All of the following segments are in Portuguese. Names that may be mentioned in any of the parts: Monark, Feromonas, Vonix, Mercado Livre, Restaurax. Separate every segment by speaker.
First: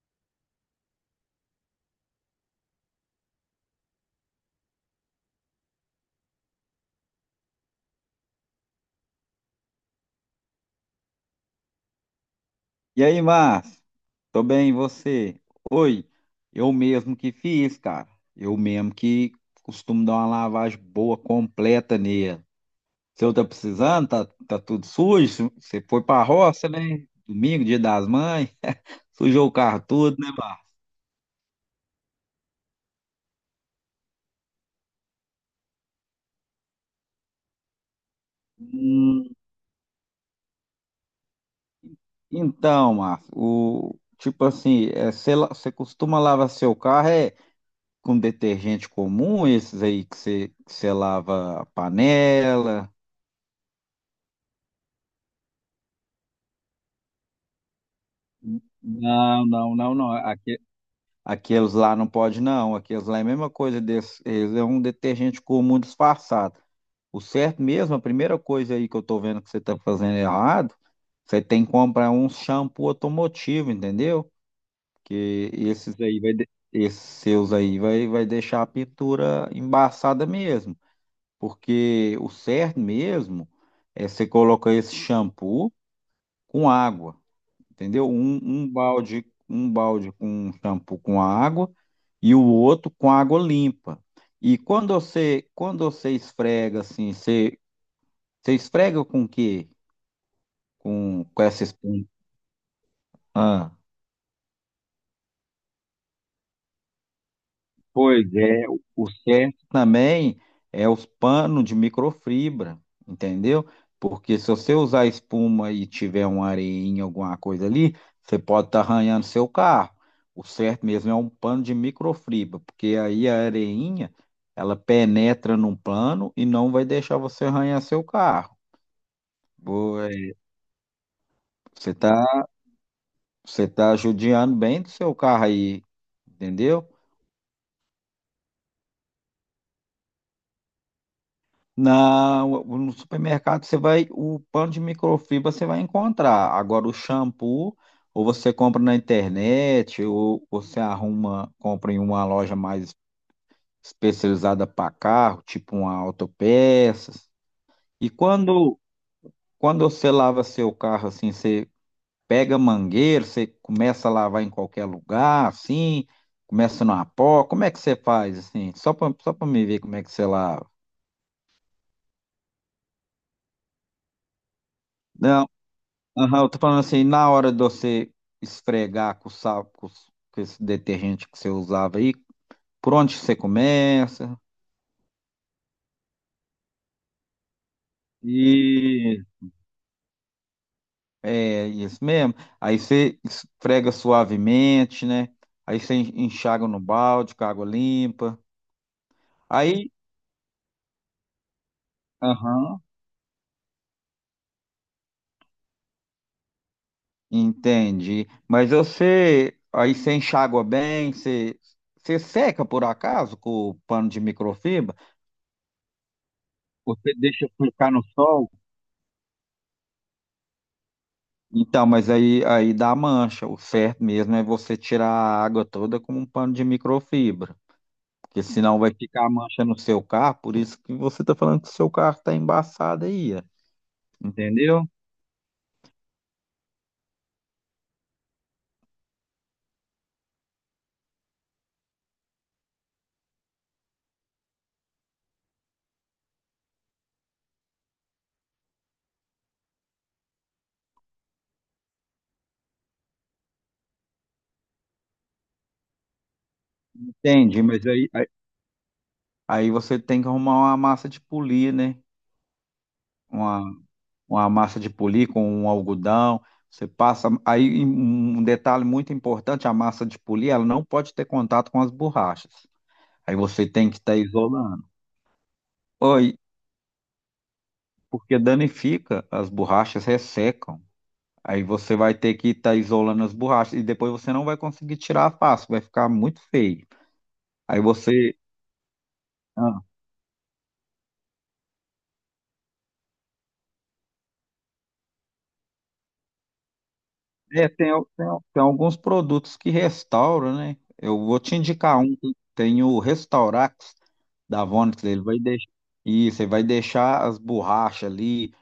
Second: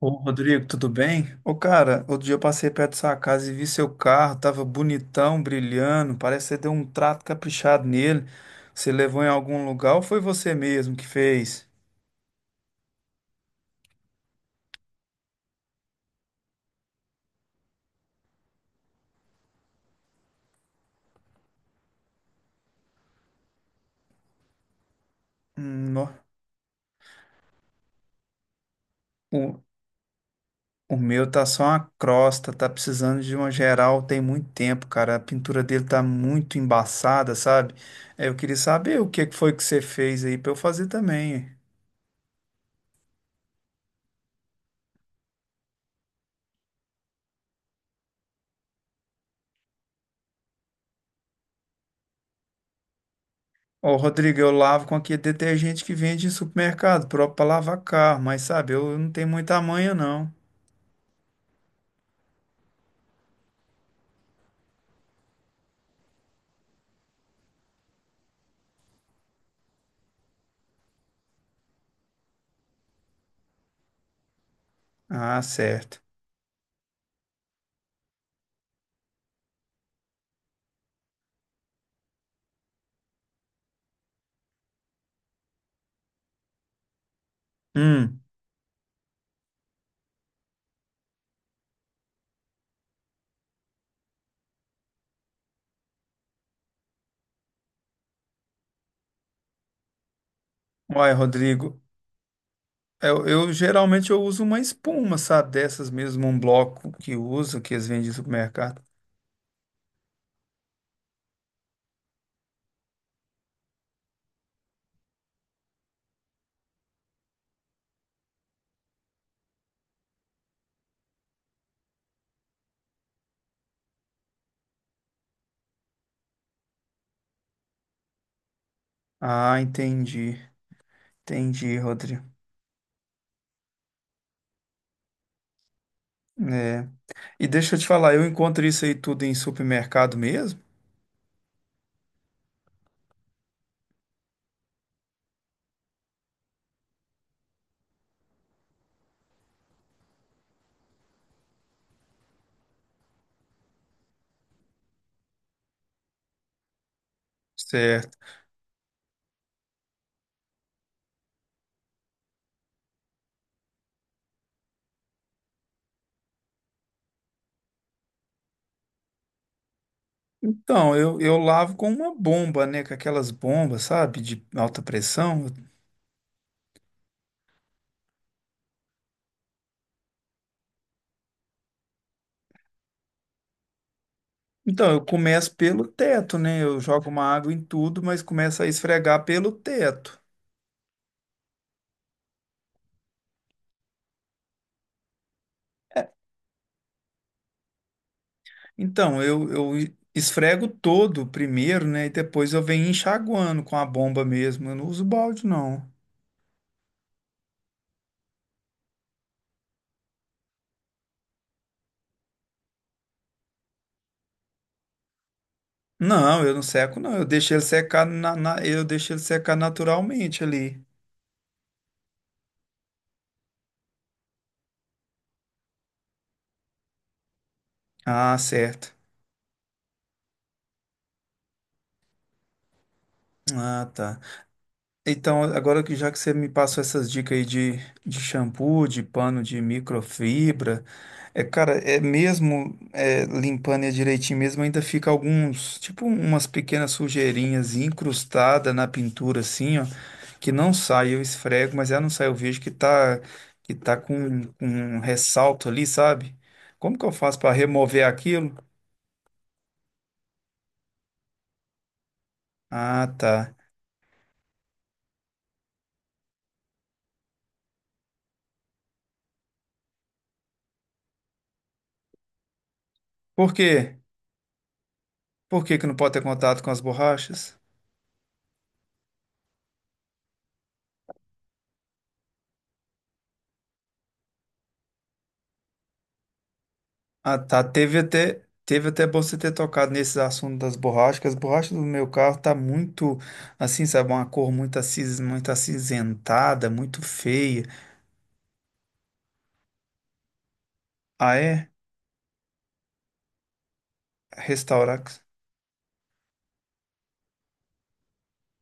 Speaker 1: Ô, Rodrigo, tudo bem? Ô, cara, outro dia eu passei perto da sua casa e vi seu carro, tava bonitão, brilhando, parece que você deu um trato caprichado nele. Você levou em algum lugar ou foi você mesmo que fez?
Speaker 2: E aí, Márcio? Tô bem, e você? Oi, eu mesmo que fiz, cara. Eu mesmo que costumo dar uma lavagem boa, completa nele. Se eu tá precisando, tá tudo sujo. Você
Speaker 1: Hum,
Speaker 2: foi pra
Speaker 1: nó-
Speaker 2: roça, né? Domingo, dia das mães. Sujou o
Speaker 1: o,
Speaker 2: carro tudo, né, Márcio?
Speaker 1: o meu tá só uma crosta, tá precisando de uma geral tem muito tempo, cara. A pintura dele tá muito embaçada, sabe? É, eu queria saber o que que
Speaker 2: Hum,
Speaker 1: foi que você fez aí pra eu fazer também.
Speaker 2: então, Márcio, tipo assim, você, você costuma lavar seu carro é com detergente comum, esses aí que você lava a panela?
Speaker 1: Ó, Rodrigo, eu lavo com aquele detergente que vende em supermercado, próprio para lavar carro, mas sabe, eu não tenho
Speaker 2: Não,
Speaker 1: muita
Speaker 2: não,
Speaker 1: manha,
Speaker 2: não, não.
Speaker 1: não.
Speaker 2: Aqueles lá não pode, não. Aqueles lá é a mesma coisa desse. Eles é um detergente comum disfarçado. O certo mesmo, a primeira coisa aí que eu tô vendo que você tá fazendo errado, você tem que comprar um shampoo automotivo, entendeu?
Speaker 1: Ah,
Speaker 2: Que
Speaker 1: certo.
Speaker 2: esses aí vai, esses seus aí vai, vai deixar a pintura embaçada mesmo. Porque o certo mesmo é você colocar esse shampoo com água, entendeu?
Speaker 1: Hum,
Speaker 2: Um balde, um balde com um shampoo com água e o outro com água limpa. E quando você esfrega assim, você, você esfrega com o quê?
Speaker 1: Olha,
Speaker 2: Com essa
Speaker 1: Rodrigo,
Speaker 2: espuma?
Speaker 1: eu
Speaker 2: Ah.
Speaker 1: geralmente eu uso uma espuma, sabe, dessas mesmo, um bloco que uso, que eles vendem em
Speaker 2: Pois é, o
Speaker 1: supermercado.
Speaker 2: o certo também é os panos de microfibra, entendeu? Porque se você usar espuma e tiver uma areinha, alguma coisa ali, você pode estar arranhando seu carro. O certo mesmo é um pano de microfibra, porque aí a areinha, ela penetra num pano e não vai deixar você arranhar seu carro.
Speaker 1: Ah,
Speaker 2: Boa.
Speaker 1: entendi, entendi,
Speaker 2: Você
Speaker 1: Rodrigo.
Speaker 2: tá, você tá judiando bem do seu carro aí, entendeu?
Speaker 1: É. E deixa eu te falar, eu encontro isso aí tudo em supermercado mesmo?
Speaker 2: No supermercado você vai, o pano de microfibra você vai encontrar. Agora o shampoo, ou você compra na internet, ou você arruma, compra em uma loja mais especializada para carro, tipo uma Autopeças. E
Speaker 1: Certo.
Speaker 2: quando, quando você lava seu carro assim, você pega mangueira, você começa a lavar em qualquer lugar, assim, começa numa pó, como é que você faz assim? Só para me ver como é que você lava.
Speaker 1: Então, eu lavo com uma bomba, né? Com aquelas bombas, sabe? De alta pressão.
Speaker 2: Não.
Speaker 1: Eu.
Speaker 2: Aham, eu tô falando assim, na hora de você esfregar com o sal, com esse detergente que você usava aí, por onde você começa?
Speaker 1: Então, eu começo pelo teto, né? Eu jogo uma água em tudo, mas começo a
Speaker 2: E
Speaker 1: esfregar pelo teto.
Speaker 2: é isso mesmo. Aí você esfrega suavemente, né? Aí você enxaga no balde com água limpa.
Speaker 1: Então, eu,
Speaker 2: Aí,
Speaker 1: eu esfrego todo primeiro, né? E depois eu
Speaker 2: aham,
Speaker 1: venho enxaguando com a bomba mesmo. Eu não uso balde, não.
Speaker 2: entendi. Mas você, aí você enxágua bem, você, você seca por acaso com o pano de microfibra?
Speaker 1: Não, eu não seco,
Speaker 2: Você
Speaker 1: não. Eu
Speaker 2: deixa
Speaker 1: deixo ele
Speaker 2: ficar no
Speaker 1: secar
Speaker 2: sol?
Speaker 1: eu deixo ele secar naturalmente ali.
Speaker 2: Então, mas aí, aí dá mancha. O certo mesmo é você tirar a água toda com um pano de microfibra,
Speaker 1: Ah,
Speaker 2: porque senão
Speaker 1: certo.
Speaker 2: vai ficar a mancha no seu carro. Por isso que você está falando que o seu carro está embaçado aí, ó,
Speaker 1: Ah, tá.
Speaker 2: entendeu?
Speaker 1: Então, agora que já que você me passou essas dicas aí de shampoo, de pano de microfibra, é, cara, é mesmo é, limpando ele direitinho mesmo, ainda fica alguns, tipo umas pequenas sujeirinhas incrustadas na pintura assim, ó, que não sai, eu esfrego, mas ela não sai, eu vejo que tá com um ressalto ali, sabe? Como que eu faço para
Speaker 2: Entendi, mas
Speaker 1: remover
Speaker 2: aí, aí,
Speaker 1: aquilo?
Speaker 2: aí você tem que arrumar uma massa de polir, né?
Speaker 1: Ah, tá.
Speaker 2: Uma, uma massa de polir com um algodão. Você passa. Aí um um detalhe muito importante: a massa de polir, ela não pode ter contato com as borrachas. Aí
Speaker 1: Por
Speaker 2: você tem que
Speaker 1: quê?
Speaker 2: estar isolando.
Speaker 1: Por que que não pode ter
Speaker 2: Oi,
Speaker 1: contato com as borrachas?
Speaker 2: Porque danifica, as borrachas ressecam. Aí você vai ter que estar isolando as borrachas e depois você não vai conseguir tirar fácil, vai ficar muito feio.
Speaker 1: Ah, tá.
Speaker 2: Aí você.
Speaker 1: Teve até bom você ter
Speaker 2: Ah,
Speaker 1: tocado nesse assunto das borrachas. Que as borrachas do meu carro tá muito, assim, sabe, uma cor muito, acis, muito acinzentada, muito feia.
Speaker 2: é, tem alguns produtos que restauram, né? Eu
Speaker 1: Ah,
Speaker 2: vou te
Speaker 1: é?
Speaker 2: indicar um que tem o Restaurax da Vonix,
Speaker 1: Restaurar.
Speaker 2: ele vai deixar. Isso, ele vai deixar as borrachas ali,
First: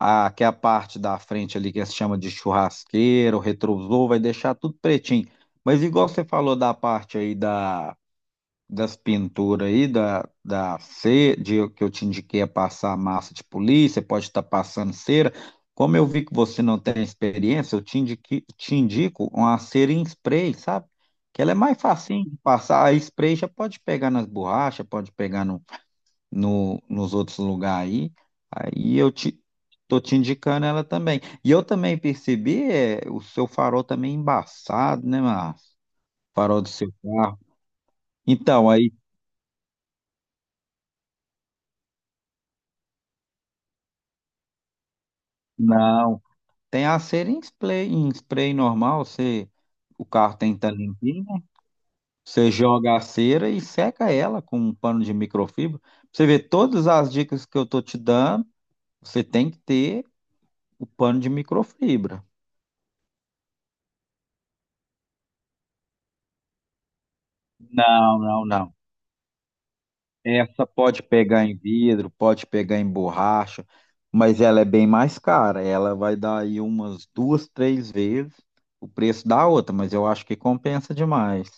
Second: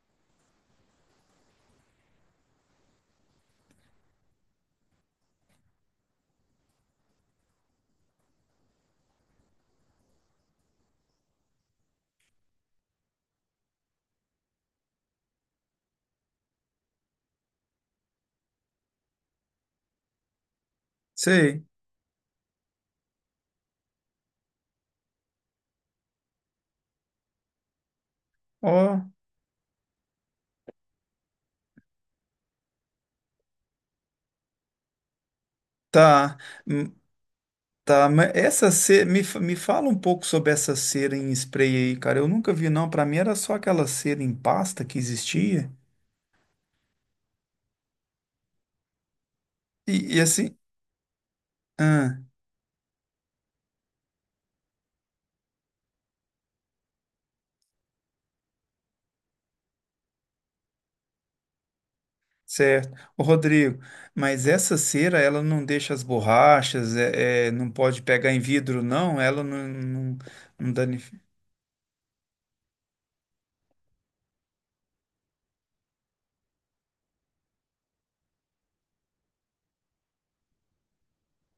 Speaker 2: a, que é a parte da frente ali que se chama de churrasqueira, o retrovisor, vai deixar tudo pretinho. Mas igual você falou da parte aí da das pinturas aí, da cera, de, que eu te indiquei a passar massa de polir você pode estar passando cera. Como eu vi que você não tem experiência, te indico uma cera em spray, sabe? Que ela é
Speaker 1: Sei.
Speaker 2: mais facinho de passar. A spray já pode pegar nas borrachas, pode pegar no, nos outros lugares aí.
Speaker 1: Ó,
Speaker 2: Aí eu te, tô te indicando ela também. E eu também percebi, é, o seu farol também embaçado, né, Márcio?
Speaker 1: tá.
Speaker 2: Farol do
Speaker 1: Hum.
Speaker 2: seu carro.
Speaker 1: Tá, mas
Speaker 2: Então,
Speaker 1: essa
Speaker 2: aí.
Speaker 1: cera, me fala um pouco sobre essa cera em spray aí, cara. Eu nunca vi, não. Pra mim era só aquela cera em pasta que existia.
Speaker 2: Não. Tem a cera em spray normal, você, o
Speaker 1: E
Speaker 2: carro tem
Speaker 1: assim,
Speaker 2: que estar limpinho, né? Você joga a cera e seca ela com um pano de microfibra. Pra você vê todas as dicas que eu tô te dando, você tem que ter o pano de microfibra.
Speaker 1: certo. Ô, Rodrigo, mas essa cera, ela não deixa as borrachas, não pode
Speaker 2: Não,
Speaker 1: pegar em
Speaker 2: não, não.
Speaker 1: vidro, não? Ela
Speaker 2: Essa
Speaker 1: não
Speaker 2: pode
Speaker 1: danifica.
Speaker 2: pegar em vidro, pode pegar em borracha, mas ela é bem mais cara. Ela vai dar aí umas duas, três vezes o preço da outra, mas eu acho que compensa demais.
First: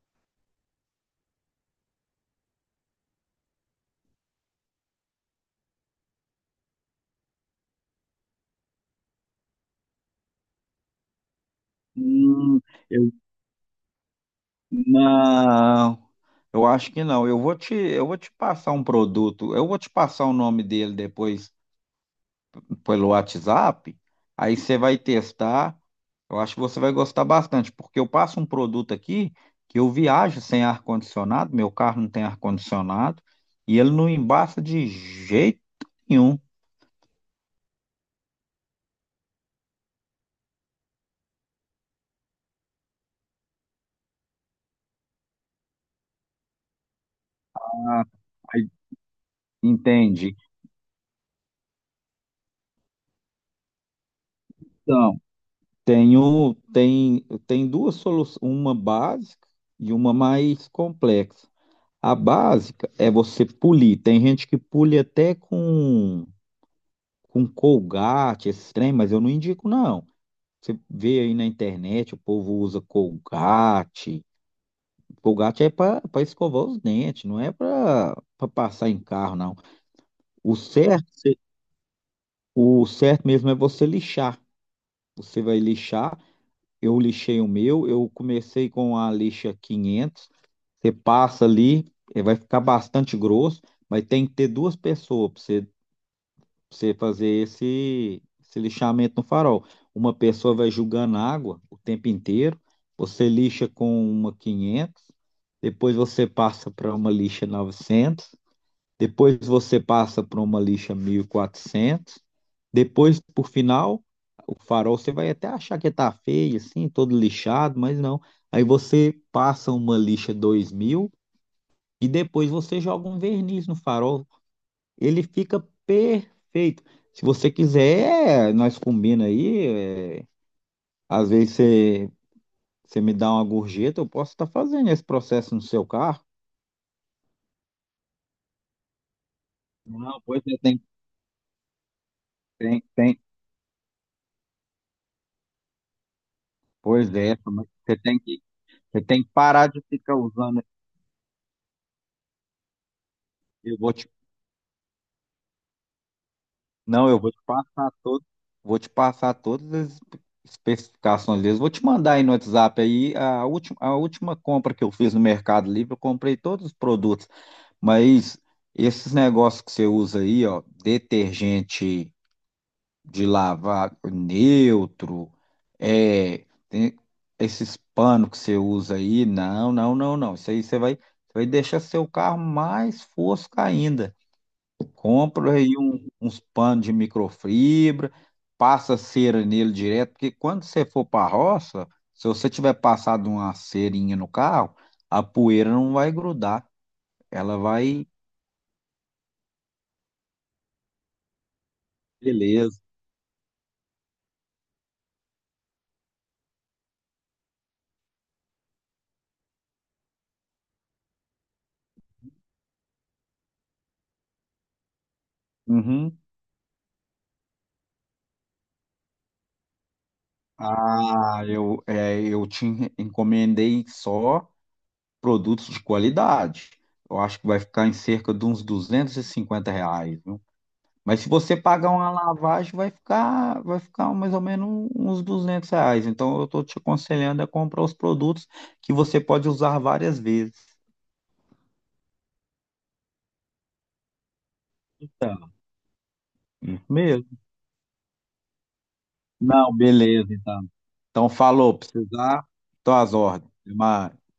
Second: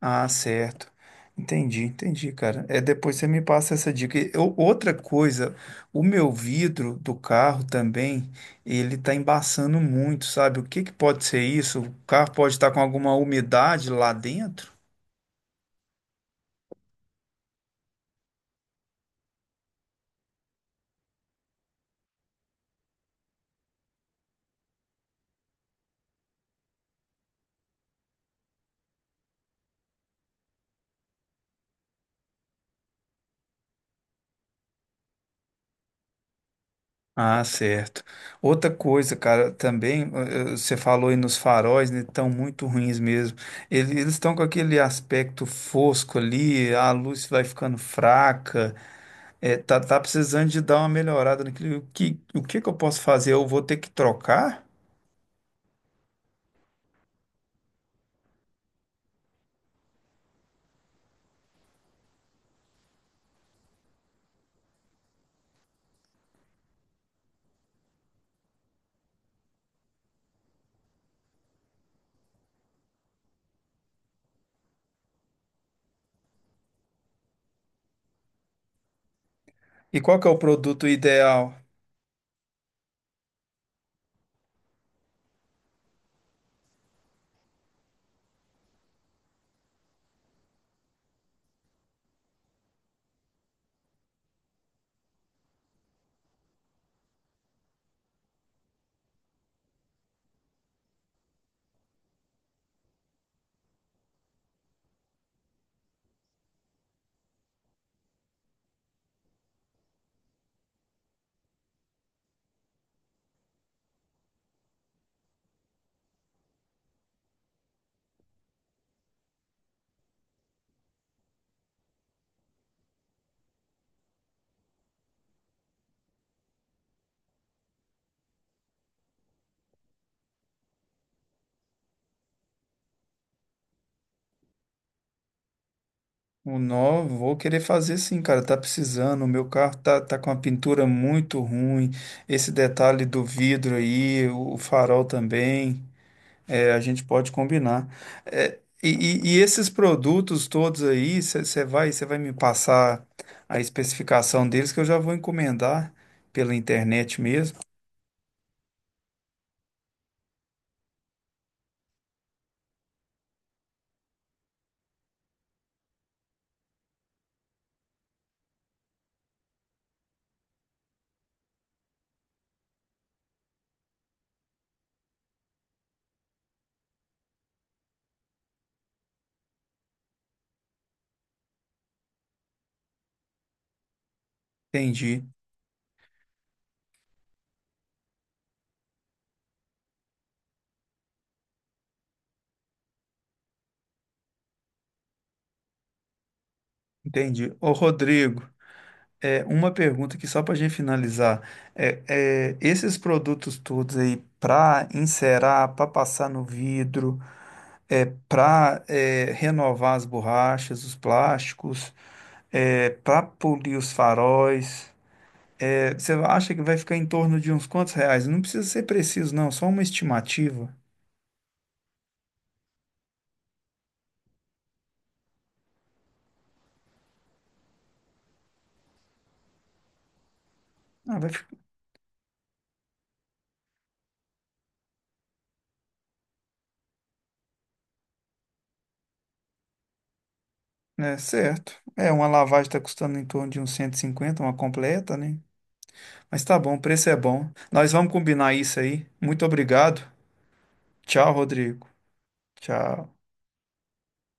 Speaker 1: Ah, certo. Entendi, entendi, cara. É, depois você me passa essa dica. E eu- outra coisa, o meu vidro do carro também, ele tá embaçando muito, sabe? O que que pode ser isso? O carro pode
Speaker 2: Hum,
Speaker 1: estar com
Speaker 2: eu
Speaker 1: alguma umidade lá dentro?
Speaker 2: não. Eu acho que não. Eu vou te passar um produto. Eu vou te passar o nome dele depois pelo WhatsApp. Aí você vai testar. Eu acho que você vai gostar bastante, porque eu passo um produto aqui que eu viajo sem ar-condicionado, meu carro não tem ar-condicionado, e ele não embaça de jeito nenhum.
Speaker 1: Ah, certo. Outra coisa, cara, também, você falou aí nos faróis, né, estão muito ruins mesmo. Ele- Eles estão com aquele aspecto fosco ali, a luz vai ficando
Speaker 2: Aí,
Speaker 1: fraca, tá, tá
Speaker 2: Entende?
Speaker 1: precisando de dar uma melhorada naquilo. O que que eu posso fazer? Eu vou ter que trocar?
Speaker 2: Então, tem duas soluções, uma básica e uma mais complexa. A básica é você polir. Tem gente que pule até com Colgate, esses trem, mas eu não indico, não. Você vê aí na internet, o povo usa Colgate. Colgate é para escovar os dentes, não é para passar em carro, não.
Speaker 1: E qual que é o
Speaker 2: O
Speaker 1: produto
Speaker 2: certo, se-
Speaker 1: ideal?
Speaker 2: o certo mesmo é você lixar. Você vai lixar. Eu lixei o meu, eu comecei com a lixa 500. Você passa ali, eh, vai ficar bastante grosso, mas tem que ter duas pessoas para você você fazer esse, esse lixamento no farol. Uma pessoa vai julgando água o tempo inteiro, você lixa com uma 500, depois você passa para uma lixa 900, depois você passa para uma lixa 1400, depois, por final, o farol você vai até achar que tá feio, assim, todo lixado, mas não. Aí você passa uma lixa 2000 e depois você joga um verniz no farol. Ele fica perfeito. Se você quiser, nós combina aí. É, às vezes você, você me dá uma gorjeta, eu posso estar fazendo esse processo no seu carro.
Speaker 1: O novo, vou querer fazer sim, cara, tá precisando. O meu carro tá, tá
Speaker 2: Não,
Speaker 1: com a
Speaker 2: pois é,
Speaker 1: pintura muito ruim, esse detalhe
Speaker 2: tem.
Speaker 1: do vidro aí, o farol também. É, a gente
Speaker 2: Pois
Speaker 1: pode
Speaker 2: é, mas
Speaker 1: combinar. É, e,
Speaker 2: você tem que
Speaker 1: e
Speaker 2: parar
Speaker 1: esses
Speaker 2: de ficar
Speaker 1: produtos
Speaker 2: usando.
Speaker 1: todos aí, você vai me passar a
Speaker 2: Eu vou te
Speaker 1: especificação deles que eu já vou encomendar pela
Speaker 2: Não, eu
Speaker 1: internet
Speaker 2: vou te
Speaker 1: mesmo.
Speaker 2: passar todo, vou te passar todas as especificações deles. Vou te mandar aí no WhatsApp aí a última compra que eu fiz no Mercado Livre, eu comprei todos os produtos, mas esses negócios que você usa aí, ó, detergente de lavar neutro, é, tem esses panos que você usa aí, não, não, não, não. Isso aí você vai deixar seu carro mais fosco ainda.
Speaker 1: Entendi,
Speaker 2: Compra aí uns panos de microfibra, passa cera nele direto, porque quando você for para a roça, se você tiver passado uma cerinha no carro, a poeira não vai grudar,
Speaker 1: entendi.
Speaker 2: ela
Speaker 1: Ô,
Speaker 2: vai.
Speaker 1: Rodrigo, é, uma pergunta aqui só para a gente finalizar. É,
Speaker 2: Beleza.
Speaker 1: esses produtos todos aí para encerar, para passar no vidro, é, para renovar as borrachas, os plásticos, é, para polir os faróis. É, você
Speaker 2: Uhum.
Speaker 1: acha que vai ficar em torno de uns quantos reais? Não precisa ser preciso, não, só uma estimativa.
Speaker 2: Ah, eu, é, eu te encomendei só produtos de qualidade. Eu acho que vai ficar em cerca de uns R$ 250.
Speaker 1: Ah,
Speaker 2: Mas se
Speaker 1: vai ficar,
Speaker 2: você pagar uma lavagem, vai ficar mais ou menos uns R$ 200. Então, eu estou te aconselhando a comprar os produtos que você pode usar várias vezes.
Speaker 1: é, certo. É, uma lavagem está custando em torno de uns 150, uma completa, né?
Speaker 2: Tá.
Speaker 1: Mas tá bom, o
Speaker 2: Isso
Speaker 1: preço é
Speaker 2: mesmo.
Speaker 1: bom. Nós vamos combinar isso aí. Muito
Speaker 2: Não,
Speaker 1: obrigado.
Speaker 2: beleza, então. Então,
Speaker 1: Tchau,
Speaker 2: falou,
Speaker 1: Rodrigo.
Speaker 2: precisar, tô às
Speaker 1: Tchau.
Speaker 2: ordens. Até mais.